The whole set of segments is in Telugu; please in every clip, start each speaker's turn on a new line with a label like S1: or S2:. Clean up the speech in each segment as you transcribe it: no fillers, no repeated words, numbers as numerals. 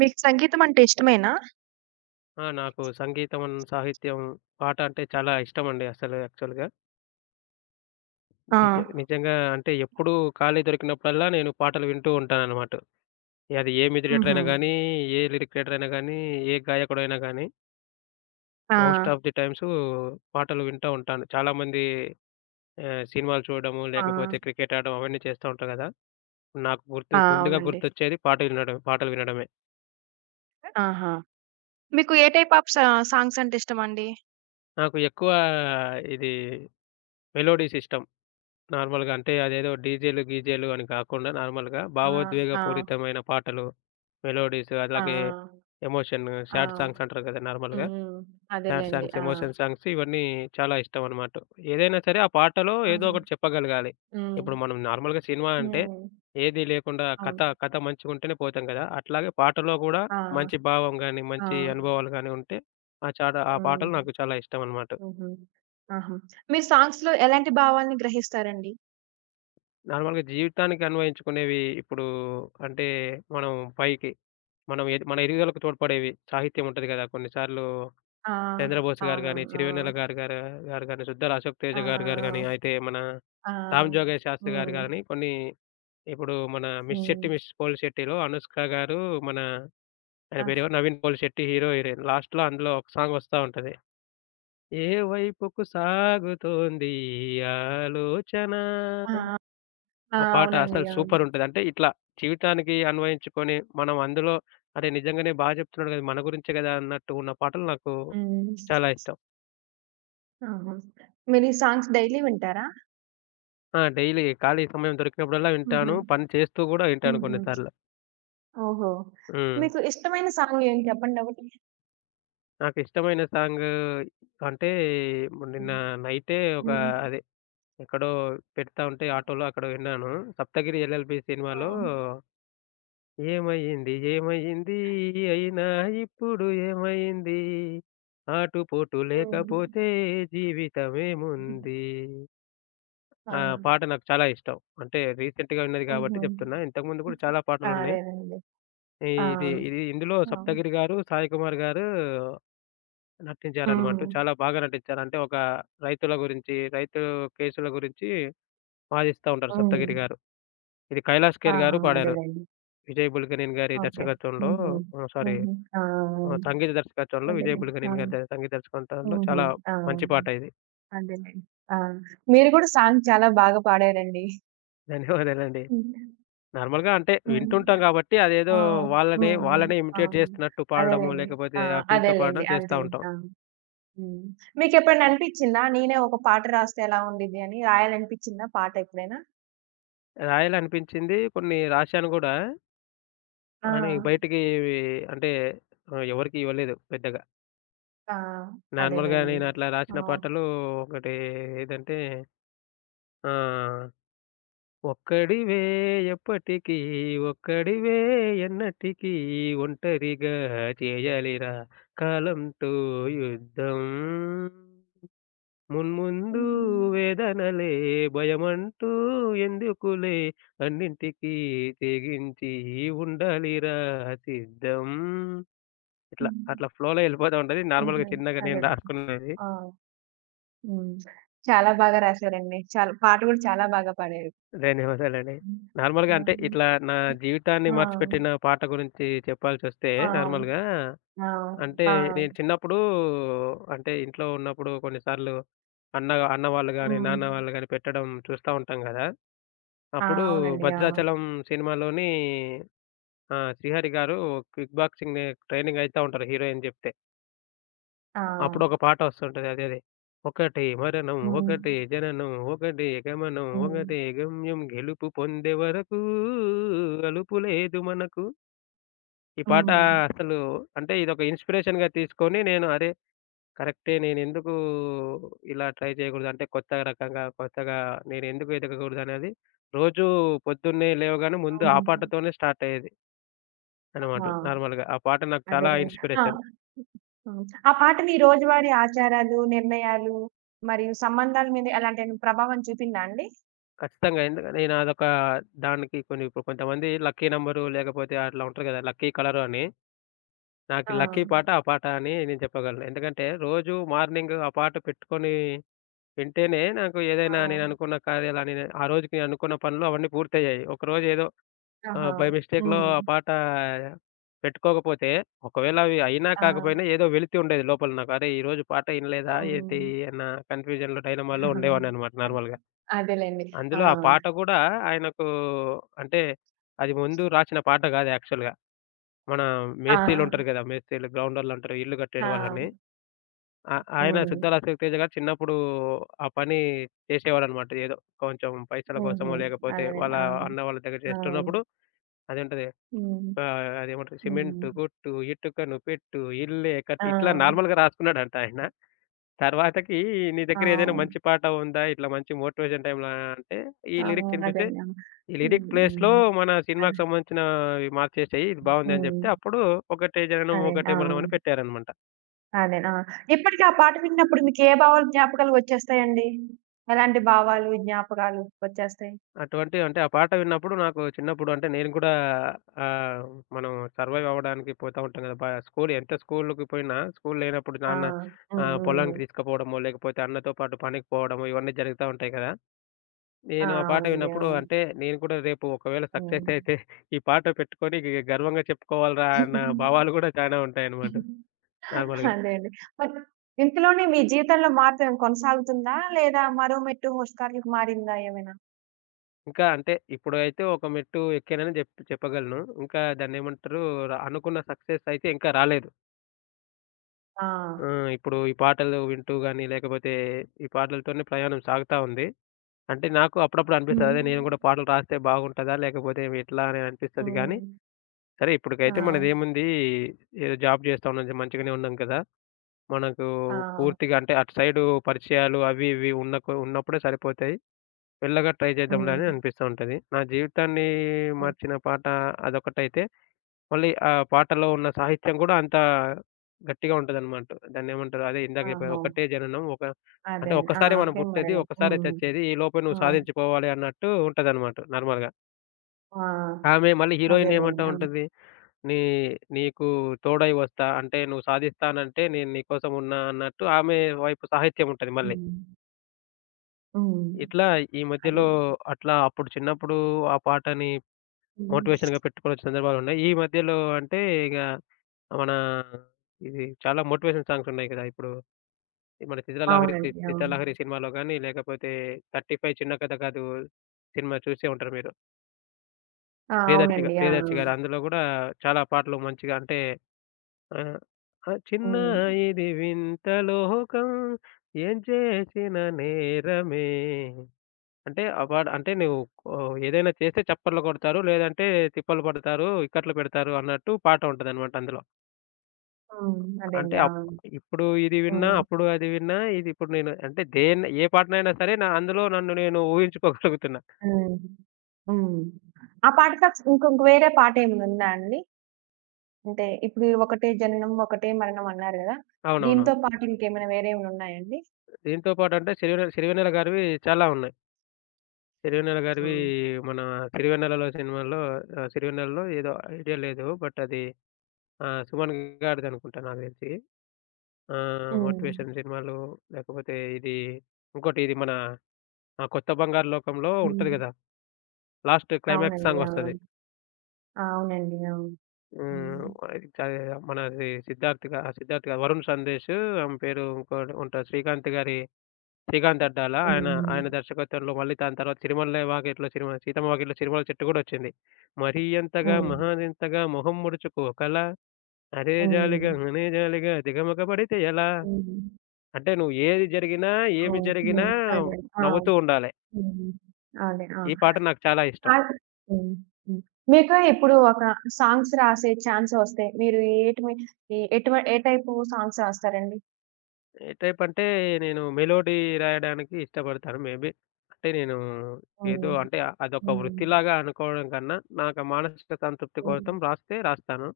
S1: మీకు సంగీతం అంటే ఇష్టమేనా?
S2: ఆ! నాకు సంగీతం, సాహిత్యం, పాట అంటే చాలా ఇష్టమండి అసలు యాక్చువల్‌గా.
S1: ఆ!
S2: నిజంగా అంటే ఎప్పుడూ ఖాళీ దొరికినప్పుడల్లా నేను పాటలు వింటూ ఉంటాననమాట. అది ఏ మ్యూజిక్ డైరెక్టర్
S1: హుహు.
S2: అయినా గానీ, ఏ లిరిక్ రైటర్ అయినా గానీ, ఏ గాయకుడైనా గానీ
S1: ఆ!
S2: మోస్ట్ ఆఫ్ ది టైమ్స్ పాటలు వింటా ఉంటాను. చాలామంది సినిమాలు చూడడము,
S1: ఆ!
S2: లేకపోతే క్రికెట్ ఆడడం అవన్నీ చేస్తా ఉంటారు గదా! నాకు
S1: ఆ!
S2: గుర్తు ముందుగా
S1: అవునండి.
S2: గుర్తొచ్చేది పాట వినడం పాటలు వినడమే.
S1: ఆహా! మీకు ఏ టైప్ ఆఫ్ సాంగ్స్ అంటే ఇష్టమండి?
S2: నాకు ఎక్కువ ఇది మెలోడీస్ ఇష్టం. నార్మల్‌గా అంటే అదేదో డీజేలు, గీజేలు అని కాకుండా నార్మల్‌గా
S1: ఆ! ఆ!
S2: భావోద్వేగపూరితమైన పాటలు, మెలోడీస్
S1: ఆ!
S2: అలాగే ఎమోషన్
S1: ఆ!
S2: సాడ్ సాంగ్స్ అంటారు కదా!
S1: హ్మ్.
S2: నార్మల్‌గా.
S1: హ్మ్.
S2: సాడ్
S1: అదేలెండి.
S2: సాంగ్స్,
S1: ఆ!
S2: ఎమోషన్ సాంగ్స్ ఇవన్నీ చాలా ఇష్టమనమాట. ఏదైనా సరే ఆ పాటలో ఏదో
S1: ఆహా!
S2: ఒకటి చెప్పగలగాలి.
S1: హ్మ్.
S2: ఇప్పుడు మనం నార్మల్‌గా సినిమా అంటే
S1: హ్మ్.
S2: ఏది లేకుండా కథ,
S1: అవును.
S2: కథ మంచిగుంటేనే పోతాం కదా! అట్లాగే పాటలో కూడా
S1: ఆ!
S2: మంచి భావం గాని,
S1: ఆ!
S2: మంచి అనుభవాలు గాని ఉంటే ఆ చాడ ఆ
S1: హ్మ్.
S2: పాటలు నాకు చాలా ఇష్టమనమాట.
S1: హుహు. ఆహా! మీరు సాంగ్స్‌లో ఎలాంటి భావాల్ని గ్రహిస్తారండి?
S2: నార్మల్‌గా జీవితానికి అన్వయించుకునేవి ఇప్పుడు అంటే మనం పైకి మనం ఎద్ మన ఎదుగుదలకు తోడ్పడేవి సాహిత్యం ఉంటది కదా! కొన్నిసార్లు
S1: ఆ!
S2: 'చంద్రబోస్' గారు గాని,
S1: అవునవును.
S2: 'సిరివెన్నెల' గారు గారు గారు గాని, 'సుద్దాల అశోక్
S1: ఆ!
S2: తేజ' గారు గారు గాని,
S1: ఆ!
S2: అయితే మన
S1: ఆ!
S2: 'రామ్ జోగయ్య
S1: ఆ!
S2: శాస్త్రి' గారు
S1: హ్మ్.
S2: గాని కొన్ని ఇప్పుడు మన 'మిస్
S1: హ్మ్.
S2: శెట్టి మిస్ పోలిశెట్టి'లో అనుష్క గారు మన ఆయన
S1: ఆ!
S2: పేరేమో 'నవీన్ పోలిశెట్టి' హీరో, హీరోయిన్. లాస్ట్‌లో అందులో ఒక సాంగ్ వస్తా ఉంటది. ఏ వైపుకు సాగుతోంది ఈ ఆలోచన
S1: ఆ! ఆ!
S2: ఆ పాట
S1: అవునండి.
S2: అసలు
S1: అవును.
S2: సూపరుంటది. అంటే ఇట్లా జీవితానికి అన్వయించుకొని మనం అందులో అరే! నిజంగానే బా జెప్తున్నాడు గదా! మన గురించే గదా! అన్నట్టు ఉన్న పాటలు నాకు
S1: హ్మ్.
S2: చాలా ఇష్టం.
S1: ఆహా! మీరు ఈ సాంగ్స్ డైలీ వింటారా?
S2: ఆ! డైలీ ఖాళీ సమయం దొరికినప్పుడల్లా
S1: హుహు.
S2: వింటాను. పని చేస్తూ గూడా వింటాను
S1: హుహు.
S2: కొన్నిసార్లు.
S1: ఓహో!
S2: హ్మ్.
S1: మీకు ఇష్టమైన సాంగ్ ఏం చెప్పండి ఒకటి?
S2: నాకు ఇష్టమైన సాంగు అంటే నిన్న నైటే ఒక
S1: హ్మ్.
S2: అదే ఎక్కడో పెడతా ఉంటే ఆటోలో అక్కడ విన్నాను. 'సప్తగిరి ఎల్ఎల్‌బి'
S1: ఆ!
S2: సినిమాలో ఏమయింది? ఏమయింది? అయినా ఇప్పుడు ఏమయింది? ఆటుపోటు
S1: హ్మ్.
S2: లేకపోతే జీవితమేముంది.
S1: ఆ!
S2: ఆ పాట నాకు చాలా ఇష్టం. అంటే రీసెంట్‌గా విన్నది
S1: ఓహో!
S2: కాబట్టి చెప్తున్నా. ఇంతకుముందు కూడా చాలా
S1: ఆ!
S2: పాటలున్నాయి.
S1: అదేనండి.
S2: ఈ
S1: ఆ!
S2: ఇది ఇది ఇందులో
S1: ఆ!
S2: సప్తగిరి గారు, సాయి కుమార్ గారు నటించారనమాట.
S1: హ్మ్.
S2: చాలా బాగా నటించారు. అంటే ఒక రైతుల గురించి, రైతు కేసుల గురించి వాదిస్తా ఉంటారు
S1: హ్మ్.
S2: సప్తగిరి గారు. ఇది కైలాష్ ఖేర్
S1: ఆహా!
S2: గారు పాడారు.
S1: అదేలెండి.
S2: విజయ్ బుల్గనేని గారి
S1: ఓకే.
S2: దర్శకత్వంలో
S1: హుహు.
S2: సారీ
S1: హుహు. ఆ!
S2: ఆ! సంగీత దర్శకత్వంలో విజయ్
S1: అదేలే. ఆ!
S2: బుల్గనేని గారి ద సంగీత దర్శకత్వంలో
S1: హుహు.
S2: చాలా
S1: ఆ!
S2: మంచి పాట ఇది.
S1: అదేలెండి. ఆ! మీరు కూడా సాంగ్ చాలా బాగా పాడారండి.
S2: ధన్యవాదాలండి.
S1: హ్మ్.
S2: నార్మల్‌గా అంటే
S1: హ్మ్.
S2: వింటుంటాం గాబట్టి అదేదో
S1: ఆ! హ్మ్.
S2: వాళ్ళనే,
S1: హ్మ్.
S2: వాళ్ళనే ఇమిటేట్
S1: అవును.
S2: చేస్తున్నట్టు పాడడము,
S1: అదేలెండి.
S2: లేకపోతే
S1: ఆ!
S2: ఆ ఫీల్‌తో
S1: అదేలెండి.
S2: పాడడం చేస్తా
S1: అంతేలే.
S2: ఉంటాం.
S1: ఆ! హ్మ్. మీకెప్పుడైనా అనిపిచ్చిందా? నేనే ఒక పాట రాస్తే ఎలా ఉండిద్ది అని రాయాలనిపిచ్చిందా పాట ఎప్పుడైనా?
S2: రాయాలనిపించింది కొన్ని రాశాను గూడా.
S1: ఆ!
S2: అని బయటికి అంటే ఎవరికీ ఇవ్వలేదు పెద్దగా.
S1: ఆ!
S2: నార్మల్‌గా
S1: అదేలెండి.
S2: నేను అట్లా రాసిన
S1: ఆ!
S2: పాటలు ఒకటి ఏదంటే ఆహ్ ఒక్కడివే ఎప్పటికీ, ఒక్కడివే ఎన్నటికీ, ఒంటరిగా చేయాలిరా కాలంతో యుద్ధం. మున్ముందు
S1: హ్మ్.
S2: వేదనలే, భయమంటూ ఎందుకులే, అన్నింటికీ తెగించి ఉండాలిరా సిద్ధం. ఇట్లా,
S1: హ్మ్.
S2: అట్లా ఫ్లోలో యెళ్ళిపోతా ఉంటది. నార్మల్‌గా
S1: హుహు.
S2: చిన్నగా నేను
S1: అదే.
S2: రాసుకున్నది.
S1: ఆ! హ్మ్. చాలా బాగా రాశారండి. చాలా పాట కూడా చాలా బాగా పాడారు.
S2: ధన్యవాదాలండి.
S1: హ్మ్.
S2: నార్మల్‌గా
S1: ఆ!
S2: అంటే ఇట్లా నా జీవితాన్ని
S1: ఆ!
S2: మార్చిపెట్టిన పాట గురించి చెప్పాల్సొస్తే
S1: ఆ!
S2: నార్మల్‌గా
S1: ఆ!
S2: అంటే
S1: ఆ!
S2: నేను చిన్నప్పుడు అంటే ఇంట్లో ఉన్నప్పుడు కొన్నిసార్లు అన్న అన్న వాళ్ళు గాని,
S1: హ్మ్.
S2: నాన్న వాళ్ళు గాని పెట్టడం చూస్తా ఉంటాం గదా!
S1: ఆ!
S2: అప్పుడు
S1: అవునండి. ఆ!
S2: 'భద్రాచలం' సినిమాలోని శ్రీహరి గారు కిక్ బాక్సింగ్ ట్రైనింగ్ అయితా ఉంటారు హీరో అని జెప్తే.
S1: ఆ!
S2: అప్పుడొక పాటొస్తుంటది. అదేదే. ఒకటే మరణం, హ్మ్.
S1: హ్మ్.
S2: ఒకటే జననం, ఒకటే గమనం,
S1: హ్మ్.
S2: ఒకటే గమ్యం గెలుపు పొందే వరకు అలుపు లేదు మనకు. ఈ పాట
S1: హ్మ్.
S2: అసలు అంటే ఇదొక ఇన్‌స్పిరేషన్‌గా తీసుకొని నేను అరే! కరెక్టే నేనెందుకు ఇలా ట్రై చేయకూడదు? అంటే కొత్త రకంగా కొత్తగా నేనెందుకు ఎదగకూడదనేది రోజూ పొద్దున్నే లేవగానే ముందు ఆ
S1: హ్మ్.
S2: పాటతోనే స్టార్ట్ అయ్యేది అన్నమాట
S1: ఆ!
S2: నార్మల్‌గా. ఆ పాట నాకు చాలా
S1: అదేలెండి. ఆ!
S2: ఇన్‌స్పిరేషన్.
S1: హ్మ్. ఆ పాటని హ్మ్. రోజువారీ ఆచారాలు, నిర్ణయాలు మరియు సంబంధాల మీద ఎలాంటి ప్రభావం చూపిందా అండి?
S2: ఖచ్చితంగా. ఎందుక నేను అదొక దానికి కొన్ని ఇప్పుడు కొంతమంది లక్కీ నంబరు లేకపోతే అట్లా ఉంటారు కదా! లక్కీ కలరు అని. నాకు
S1: ఆ!
S2: లక్కీ పాట ఆ పాట అని నేను చెప్పగలను. ఎందుకంటే రోజు మార్నింగ్ ఆ పాట పెట్టుకొని వింటేనే నాకు ఏదైనా
S1: ఆ!
S2: నేను అనుకున్న కార్యాలని ఆ రోజుకి నేను అనుకున్న పనులు అవన్నీ పూర్తయ్యాయి. ఒకరోజు ఏదో
S1: ఆహా!
S2: బై మిస్టేక్‌లో
S1: హ్మ్.
S2: ఆ పాట పెట్టుకోకపోతే ఒకవేళ అవి అయినా
S1: ఆ!
S2: కాకపోయినా ఏదో వెలితి ఉండేది లోపల నాకు. అరే! ఈరోజు పాట ఇనలేదా ఏంటి
S1: హ్మ్.
S2: అన్న కన్‌ఫ్యూజన్‌లో డైలమాలో
S1: అదేలెండి.
S2: ఉండేవాడినన్నమాట నార్మల్‌గా.
S1: ఆ!
S2: అందులో ఆ పాట గూడా ఆయనకు అంటే, అది ముందు రాసిన పాట గాదు యాక్చువల్‌గా. మన
S1: ఆ!
S2: మేస్త్రీలుంటారు గదా! మేస్త్రీలు, గ్రౌండోళ్ళుంటారు. ఇల్లు కట్టేడు
S1: ఆ!
S2: వాళ్ళని. ఆ ఆయన
S1: హ్మ్.
S2: సుద్దాల అశోక్ తేజ గారు చిన్నప్పుడు ఆ పని చేసేవాడనమాట. ఏదో కొంచెం పైసల
S1: హుహు.
S2: కోసమో, లేకపోతే
S1: అదేలెండి.
S2: వాళ్ళ
S1: ఆ!
S2: అన్న వాళ్ళ దగ్గర
S1: ఆ!
S2: చేస్తున్నప్పుడు అది ఉంటది.
S1: హ్మ్.
S2: అదేమంటారు
S1: హ్మ్.
S2: సిమెంటు కొట్టు, ఇటుకను పెట్టు, ఇల్లే కట్టు
S1: ఆ!
S2: ఇట్లా నార్మల్‌గా రాసుకున్నాడంట ఆయన. తర్వాతకి నీ
S1: ఆ!
S2: దగ్గర ఏదైనా
S1: అవును.
S2: మంచి పాట ఉందా? ఇట్లా మంచి మోటివేషన్ టైమ్‌లా అంటే, ఈ
S1: ఆ!
S2: లిరిక్స్ ఇనిపిస్తే
S1: అదండి. ఆ!
S2: ఈ
S1: హ్మ్.
S2: లిరిక్ ప్లేస్‌లో
S1: హ్మ్.
S2: మన
S1: అదే.
S2: సినిమాకి సంబంధించినవి మార్చేసేయి. ఇది బావుంది అని
S1: హ్మ్.
S2: జెప్తే, అప్పుడు 'ఒకటే జననం
S1: అదే.
S2: ఒకటే
S1: ఆ!
S2: మరణం' అని పెట్టారనమాట.
S1: అదే. ఆ! ఇప్పటికి ఆ పాట విన్నప్పుడు మీకు ఏ భావాలు, జ్ఞాపకాలు వచ్చేస్తాయండి? ఎలాంటి భావాలు, జ్ఞాపకాలు వచ్చేస్తాయి?
S2: అటువంటి అంటే ఆ పాట విన్నప్పుడు నాకు చిన్నప్పుడు అంటే నేను కూడా ఆహ్, మనం సర్వైవ్ అవ్వడానికి పోతా ఉంటాం గదా! బ స్కూల్ ఎంత స్కూలుకి పోయినా, స్కూల్ లేనప్పుడు
S1: ఆ!
S2: నాన్న
S1: హ్మ్. హ్మ్.
S2: పొలానికి తీసుకుపోవడమో, లేకపోతే అన్నతో పాటు పనికి పోవడమో ఇవన్నీ జరుగుతా ఉంటాయి కదా!
S1: ఆ!
S2: నేను ఆ పాట
S1: అవునండి.
S2: విన్నప్పుడు
S1: అవును.
S2: అంటే నేను కూడా రేపు ఒకవేళ సక్సెస్ అయితే ఈ పాట పెట్టుకొని గర్వంగా చెప్పుకోవాలిరా అన్న
S1: హ్మ్.
S2: భావాలు గూడా చానా ఉంటాయన్నమాట నార్మల్‌గా.
S1: అదే అండి. మరి ఇంతలోనే మీ జీవితంలో మార్పేమైనా కొనసాగుతుందా? లేదా మరో మెట్టు హోస్టల్‌కి మారిందా ఏమైనా?
S2: ఇంకా అంటే ఇప్పుడైతే ఒక మెట్టు ఎక్కానని జెప్ చెప్పగలను. ఇంకా దాన్నేమంటారు ర అనుకున్న సక్సెస్ అయితే ఇంకా రాలేదు.
S1: ఆ!
S2: ఇప్పుడు ఈ పాటలు వింటూ గాని, లేకపోతే ఈ పాటలతోనే ప్రయాణం సాగుతా ఉంది. అంటే నాకు అప్పుడప్పుడు అనిపిస్తది.
S1: హ్మ్.
S2: అదే నేను గూడా పాటలు రాస్తే బాగుంటదా? లేకపోతే ఎట్లా అని అనిపిస్తది గానీ,
S1: హ్మ్.
S2: సరే
S1: ఆ!
S2: ఇప్పటికైతే మనదేముంది ఏదో జాబ్ జేస్తా ఉన్నాం. మంచిగానే ఉన్నాం కదా! మనకు
S1: ఆ!
S2: పూర్తిగా అంటే అటు సైడు పరిచయాలు అవి ఇవి ఉన్న కొ ఉన్నప్పుడే సరిపోతాయి. మెల్లగా ట్రై చేద్దాంలే
S1: హ్మ్.
S2: అని అనిపిస్తూ ఉంటది. నా జీవితాన్ని
S1: హ్మ్.
S2: మార్చిన పాట అదొకటైతే, మళ్ళీ ఆ పాటలో ఉన్న సాహిత్యం గూడా అంత గట్టిగా ఉంటదనమాట. దాన్నేమంటారు? అదే ఇందాక చెప్పాను.
S1: ఆహా!
S2: ఒకటే జననం ఒక అంటే
S1: అదేండి. ఆ!
S2: ఒక్కసారే మనం
S1: ఓకే.
S2: పుట్టేది,
S1: మరణం.
S2: ఒక్కసారే
S1: హ్మ్.
S2: చచ్చేది. ఈలోపే
S1: ఆ!
S2: నువ్వు సాధించుకోవాలి అన్నట్టు ఉంటదనమాట నార్మల్‌గా.
S1: ఆ!
S2: ఆమె మళ్ళీ హీరోయిన్
S1: అదేలెండి.
S2: ఏమంటా
S1: అవును.
S2: ఉంటది? నీ నీకు తోడై వస్తా అంటే నువ్వు సాధిస్తానంటే నేను నీకోసం ఉన్నా అన్నట్టు ఆమె వైపు సాహిత్యం ఉంటది మళ్ళీ.
S1: హ్మ్. హ్మ్.
S2: ఇట్లా ఈ
S1: అదే.
S2: మధ్యలో అట్లా అప్పుడు చిన్నప్పుడు ఆ పాటని
S1: హ్మ్.
S2: మోటివేషన్‌గా పెట్టుకునే సందర్భాలున్నాయి. ఈ మధ్యలో అంటే ఇగ మన ఇది చాలా మోటివేషన్ సాంగ్స్ ఉన్నాయి కదా! ఇప్పుడు మన 'చిత్ర లహరి'
S1: అవునండి.
S2: 'చిత్ర
S1: అవును.
S2: లహరి' సినిమాలో గాని, లేకపోతే 35 చిన్న కథ కాదు సినిమా చూసే ఉంటారు మీరు.
S1: ఆ!
S2: ప్రియదర్శి గా
S1: అవునండి. ఆ! ఆ!
S2: ప్రియదర్శి గారు అందులో గూడా చాలా పాటలు మంచిగా అంటే ఆహ్, ఆ! చిన్న
S1: హ్మ్.
S2: ఇది వింత లోకం ఏం చేసిన నేరమే అంటే అవార్డ్ అంటే నువ్వు ఏదైనా చేస్తే చప్పట్లు కొడతారు. లేదంటే తిప్పలు పడతారు, ఇక్కట్లు పెడతారు అన్నట్టు పాట ఉంటదనమాట అందులో.
S1: హ్మ్.
S2: అంటే
S1: అదేండి.
S2: అప్
S1: అవును.
S2: ఇప్పుడు ఇది విన్నా,
S1: హ్మ్.
S2: అప్పుడు అది విన్నా, ఇది ఇప్పుడు నేను అంటే దేన్ని ఏ పాటనైనా సరే నా అందులో నన్ను నేను ఊహించుకోగలుగుతున్నా.
S1: హ్మ్. హ్మ్. ఆ పాట కాక ఇంకొక వేరే పాటేమైనా ఉందా అండి? అంటే ఇప్పుడు ఒకటే జననం, ఒకటే మరణం అన్నారు గదా!
S2: అవునవునవును.
S1: దీనితో పాటు ఇంకేమైనా వేరేమైనా ఉన్నాయండి?
S2: దీంతో పాటంటే సిరివెన్నెల సిరివెన్నెల గారివి చాలా ఉన్నాయి. సిరివెన్నెల
S1: ఆ!
S2: గారివి మన 'సిరివెన్నెలలో' సినిమాలో 'సిరివెన్నెలలో' ఏదో ఐడియా లేదు. బట్ అది సుమన్ గారిదనుకుంటా నాకు తెలిసి. ఆ!
S1: హ్మ్.
S2: మోటివేషన్ సినిమాలు లేకపోతే ఇది ఇంకోటి ఇది మన ఆ 'కొత్త బంగారు లోకంలో'
S1: హ్మ్.
S2: ఉంటది గదా! లాస్ట్ క్లైమాక్స్
S1: అవునండి.
S2: సాంగ్
S1: ఆ!
S2: వస్తది.
S1: అవునండి. అవును.
S2: హ్మ్.
S1: హ్మ్.
S2: ఇది కా మనది సిద్ధార్థ్ గాదు వరుణ్ సందేశ్ ఆమె పేరు ఇంకోటి ఉంటారు. శ్రీకాంత్ గారి 'శ్రీకాంత్ అడ్డాల' ఆయన
S1: హ్మ్.
S2: ఆయన దర్శకత్వంలో మళ్ళీ దాని తర్వాత 'సిరిమల్లె వాకిట్లో సిరిమ సీతమ్మ వాకిట్లో సిరిమల్లె చెట్టు' గూడా వచ్చింది. మరీ ఎంతగా హ్మ్.
S1: హ్మ్.
S2: మహాదెంతగా మొహం ముడుచుకోకలా అరే హ్మ్. జాలిగా
S1: హ్మ్.
S2: అనే జాలిగా దిగమగ పడితే ఎలా?
S1: హ్మ్.
S2: అంటే నువ్వు ఏది జరిగినా, ఏమి
S1: అవును.
S2: జరిగినా
S1: హ్మ్. అదే. ఆ!
S2: నవ్వుతూ ఉండాలె.
S1: హ్మ్. అదే. ఆ!
S2: ఈ పాట నాకు చాలా ఇష్టం.
S1: కాదు హ్మ్. హ్మ్. మీకు ఇప్పుడు ఒక సాంగ్స్ రాసే ఛాన్స్ వస్తే మీరు ఏటి మీ ఏ ఎటువ ఏ టైపు సాంగ్స్ రాస్తారండి?
S2: ఏ టైప్ అంటే నేను మెలోడీ రాయడానికి ఇష్టపడతాను. మేబీ అంటే నేను ఏదో
S1: హ్మ్.
S2: అంటే అదొక
S1: హ్మ్.
S2: వృత్తిలాగా అనుకోవడం కన్నా, నాకు ఆ మానసిక సంతృప్తి
S1: హ్మ్.
S2: కోసం రాస్తే రాస్తాను.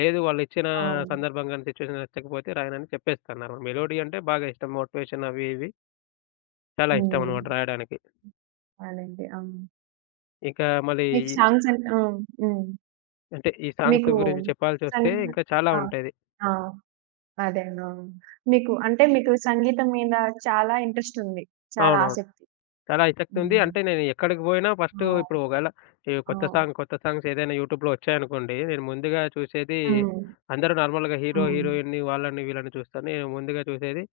S2: లేదు వాళ్ళిచ్చిన
S1: అవును.
S2: సందర్భం గాని, సిట్యుయేషన్ నచ్చకపోతే రాయనని చెప్పేస్తాను. నాకు మెలోడీ అంటే బాగా ఇష్టం. మోటివేషన్ అవి ఇవి చాలా ఇష్టం
S1: హ్మ్.
S2: అనమాట రాయడానికి.
S1: అదండి. అవును.
S2: ఇంకా మళ్ళీ
S1: మీకు
S2: ఈ-
S1: సాంగ్స్ అంటే హ్మ్. హ్మ్.
S2: అంటే ఈ సాంగ్స్
S1: మీకు
S2: గురించి చెప్పాల్సొస్తే
S1: సంగ్
S2: ఇంకా చాలా
S1: ఆ!
S2: ఉంటాయి.
S1: ఆ! అదే. అవును. మీకు సంగీతం మీద చాలా ఇంట్రెస్ట్ ఉంది. చాలా
S2: అవునవును.
S1: ఆసక్తి.
S2: చాలా ఆసక్తి ఉంది.
S1: హ్మ్.
S2: అంటే నేను ఎక్కడికి పోయినా ఫస్ట్ ఇప్పుడు
S1: అవును.
S2: ఒకవేళ ఈ కొత్త
S1: అవును.
S2: సాంగ్, కొత్త సాంగ్స్ ఏదైనా యూట్యూబ్‌లో వచ్చాయనుకోండి, నేను ముందుగా చూసేది
S1: హ్మ్.
S2: అందరూ నార్మల్‌గా హీరో,
S1: హ్మ్.
S2: హీరోయిన్‌ని వాళ్ళని వీళ్ళని చూస్తాను. నేను ముందుగా చూసేది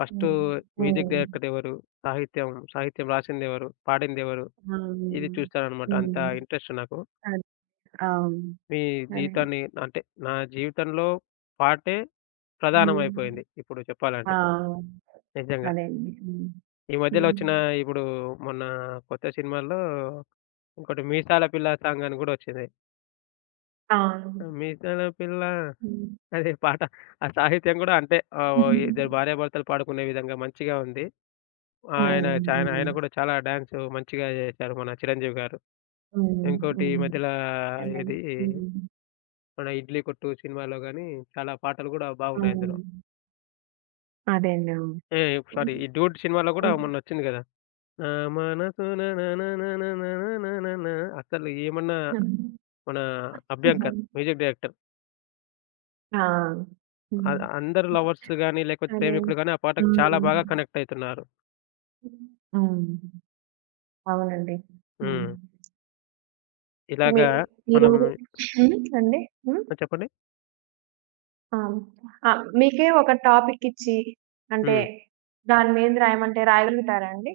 S2: ఫస్ట్
S1: హ్మ్.
S2: మ్యూజిక్
S1: హ్మ్.
S2: డైరెక్టర్ ఎవరు? సాహిత్యం, సాహిత్యం రాసిందెవరు? పాడిందెవరు?
S1: అవును.
S2: ఇది చూస్తాననమాట. అంత
S1: హ్మ్.
S2: ఇంట్రెస్ట్ నాకు.
S1: అదే. అవును.
S2: మీ
S1: అదే.
S2: జీవితాన్ని అంటే నా జీవితంలో పాటే
S1: హ్మ్.
S2: ప్రధానమైపోయింది ఇప్పుడు
S1: ఆ!
S2: చెప్పాలంటే నిజంగా.
S1: అదే అండి. హ్మ్.
S2: ఈ మధ్యలో
S1: హ్మ్.
S2: వచ్చిన ఇప్పుడు మొన్న కొత్త సినిమాల్లో ఇంకోటి 'మీసాల పిల్ల' సాంగ్ అని గూడా వచ్చింది.
S1: అవును.
S2: 'మీసాల పిల్ల'
S1: హ్మ్.
S2: అదే పాట ఆ సాహిత్యం గూడా అంటే ఓ
S1: హ్మ్.
S2: ఇద్దరు భార్యాభర్తలు పాడుకునే విధంగా మంచిగా ఉంది. ఆయన ఆయన
S1: హ్మ్.
S2: కూడా చాలా డాన్స్ మంచిగా చేశారు మన 'చిరంజీవి' గారు.
S1: హ్మ్.
S2: ఇంకోటి ఈ
S1: హ్మ్.
S2: మధ్యల
S1: అదే.
S2: ఏది
S1: హ్మ్.
S2: మన 'ఇడ్లీ కొట్టు' సినిమాలో గాని చాలా పాటలు గూడా బాగున్నాయి అందులో.
S1: అవును. అదే అండి. అవును.
S2: ఏ సారీ ఈ 'డూడ్' సినిమాలో గూడా మొన్నొచ్చింది గదా! నా మనసున నా నా నా నా నా నా నా నా నా నా. అసలు ఏమన్నా
S1: హ్మ్.
S2: మన
S1: హ్మ్.
S2: 'Abhyankar' music director.
S1: À.
S2: అ హ్మ్.
S1: హ్మ్.
S2: అందరు లవర్స్ గాని, లేకపోతే
S1: అదే.
S2: ప్రేమికులు గాని ఆ పాటకి చాలా
S1: హ్మ్.
S2: బాగా కనెక్ట్ అయితున్నారు.
S1: హ్మ్. అవునండి. హ్మ్.
S2: హ్మ్.
S1: మీ
S2: ఇలాగా మనం
S1: ఈరోజు హ్మ్. అండి. హ్మ్.
S2: ఆ! చెప్పండి?
S1: ఆ! ఆ! మీకే ఒక టాపిక్ ఇచ్చి, అంటే
S2: హ్మ్.
S1: దాని మీద రాయమంటే రాయగలుగుతారా అండి?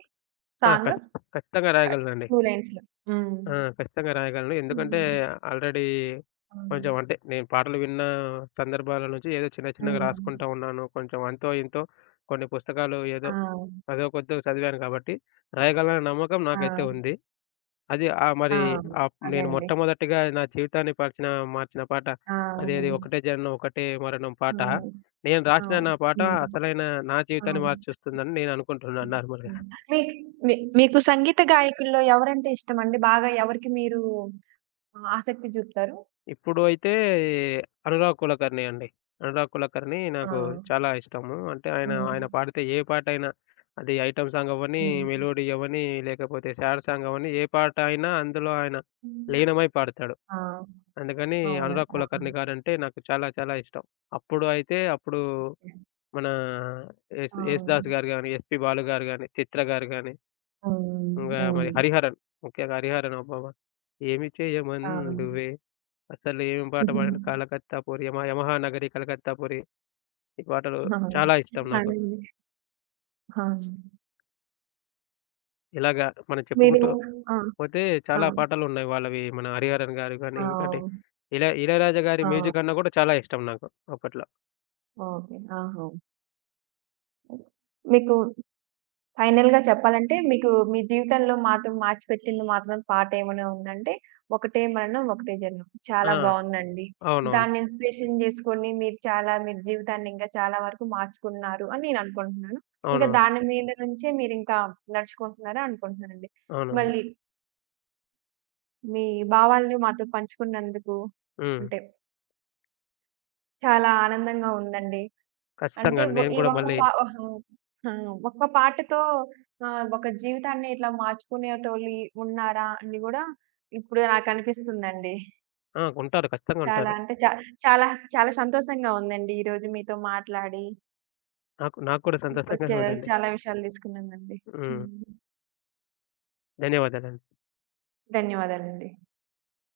S2: ఆ!
S1: సాంగ్
S2: ఖచ్ ఖచ్చితంగా
S1: ఆహ్,
S2: రాయగలనండి.
S1: 2 లైన్స్‌లో. హ్మ్.
S2: ఆ! ఖచ్చితంగా రాయగలను. ఎందుకంటే
S1: హ్మ్.
S2: ఆల్రెడీ
S1: అవును.
S2: కొంచెం అంటే నేను పాటలు విన్న సందర్భాల నుంచి ఏదో చిన్న చిన్నగా హ్మ్.
S1: హ్మ్.
S2: రాసుకుంటా ఉన్నాను. కొంచెం అంతో ఇంతో కొన్ని పుస్తకాలు
S1: ఆ!
S2: ఏదో చదో కొద్దో చదివాను కాబట్టి రాయగలననే నమ్మకం నాకైతే
S1: ఆ!
S2: ఉంది. అది
S1: ఆ!
S2: మరి
S1: అదే
S2: నేను
S1: అండి.
S2: మొట్టమొదటిగా నా జీవితాన్ని పరిచిన మార్చిన పాట
S1: ఆ! అవును.
S2: అదేది 'ఒకటే జననం ఒకటే మరణం' పాట.
S1: అవును.
S2: నేను రాసిన
S1: అవును.
S2: నా పాట
S1: హ్మ్.
S2: అసలైన నా జీవితాన్ని
S1: అవును.
S2: మార్చేస్తుందని నేను అనుకుంటున్నాను
S1: హ్మ్.
S2: నార్మల్‌గా.
S1: మీక్ మీ మీకు సంగీత గాయకుల్లో ఎవరంటే ఇష్టమండి? బాగా ఎవరికి మీరు ఆసక్తి చూపుతారు?
S2: ఇప్పుడు అయితే అనురాగ్ కులకర్ణి అండి. అనురాగ్ కులకర్ణి
S1: ఆ!
S2: నాకు చాలా ఇష్టము. అంటే ఆయన,
S1: హ్మ్.
S2: ఆయన పాడితే ఏ పాటైనా అది ఐటెమ్ సాంగ్ అవ్వని, మెలోడీ అవ్వని, లేకపోతే సాడ్ సాంగ్ అవ్వని ఏ పాట అయినా అందులో ఆయన
S1: హ్మ్.
S2: లీనమై పాడతాడు.
S1: ఆ!
S2: అందుకని 'అనురాగ్
S1: అవునండి. అవును.
S2: కులకర్ణి' గారంటే నాకు చాలా చాలా ఇష్టం. అప్పుడు అయితే అప్పుడు మన
S1: ఆ!
S2: యేసుదాసు గారు గాని, ఎస్‌పీ బాలు గారు గాని, చిత్ర గారు గాని,
S1: హ్మ్.
S2: ఇంగా మరి
S1: హ్మ్.
S2: హ్మ్. 'హరిహరన్' ముఖ్యంగా 'హరిహరన్' అబ్బబ్బా! ఏమి
S1: ఆ!
S2: చేయమందువే అసలేం పాట
S1: హుహు.
S2: పాడాడు 'కలకత్తా పొరి' యమ 'యమహా నగరి కలకత్తా పొరి' ఈ పాటలు
S1: ఆ!
S2: చాలా ఇష్టం నాకు.
S1: అదండి. ఆ!
S2: ఇలాగా మనం
S1: మీరు
S2: చెప్పుకుంటూ
S1: ఆ!
S2: పోతే
S1: ఆ!
S2: చాలా పాటలున్నాయి వాళ్ళవి. మన 'హరిహరన్' గారు గాని
S1: ఆ!
S2: ఇంకోటి 'ఇళయరాజా' గారి
S1: ఆ!
S2: మ్యూజిక్ అన్నా గూడా చాలా ఇష్టం నాకు అప్పట్లో.
S1: ఓకే. ఆహా! మీకు ఫైనల్‌గా చెప్పాలంటే మీకు మీ జీవితంలో మాత్రం మార్చిపెట్టింది మాత్రం పాటేమైనా ఉందంటే, 'ఒకటే మరణం ఒకటే జన్మ' చాలా
S2: ఆ!
S1: బావుందండి.
S2: అవునవును.
S1: దాన్ని ఇన్‌స్పిరేషన్ జేసుకొని మీరు చాలా మీ జీవితాన్ని ఇంకా చాలా వరకు మార్చుకున్నారు అని నేను అనుకుంటున్నాను. ఇంకా
S2: అవునవును.
S1: దాని మీద నుంచే మీరింకా నడుచుకుంటున్నారని అనుకుంటున్నానండి.
S2: అవునవును.
S1: మళ్ళీ మీ భావాలను మాతో పంచుకున్నందుకు
S2: హ్మ్.
S1: అంటే చాలా ఆనందంగా ఉందండి.
S2: ఖచ్చితంగా
S1: అంటే
S2: అండి.
S1: వ
S2: నేను
S1: ఈ
S2: గూడా
S1: ఒక్క
S2: మళ్ళీ
S1: పా ఆహా! ఆ! ఒక్క పాటతో ఒక జీవితాన్ని ఇట్లా మార్చుకునేటోళ్ళు ఉన్నారా అని గూడా ఇప్పుడు నాకనిపిస్తుందండి.
S2: ఆ! ఉంటారు. ఖచ్చితంగా
S1: చాలా
S2: ఉంటారు.
S1: అంటే చా చాలా, చాలా సంతోషంగా ఉందండి ఈరోజు మీతో మాట్లాడి,
S2: నాకు నాకు కూడా సంతోషంగా
S1: కొచ్చే
S2: ఉందండి.
S1: చాలా విషయాలు తెలుసుకున్నానండి.
S2: హ్మ్.
S1: హ్మ్.
S2: ధన్యవాదాలండి.
S1: ధన్యవాదాలండి.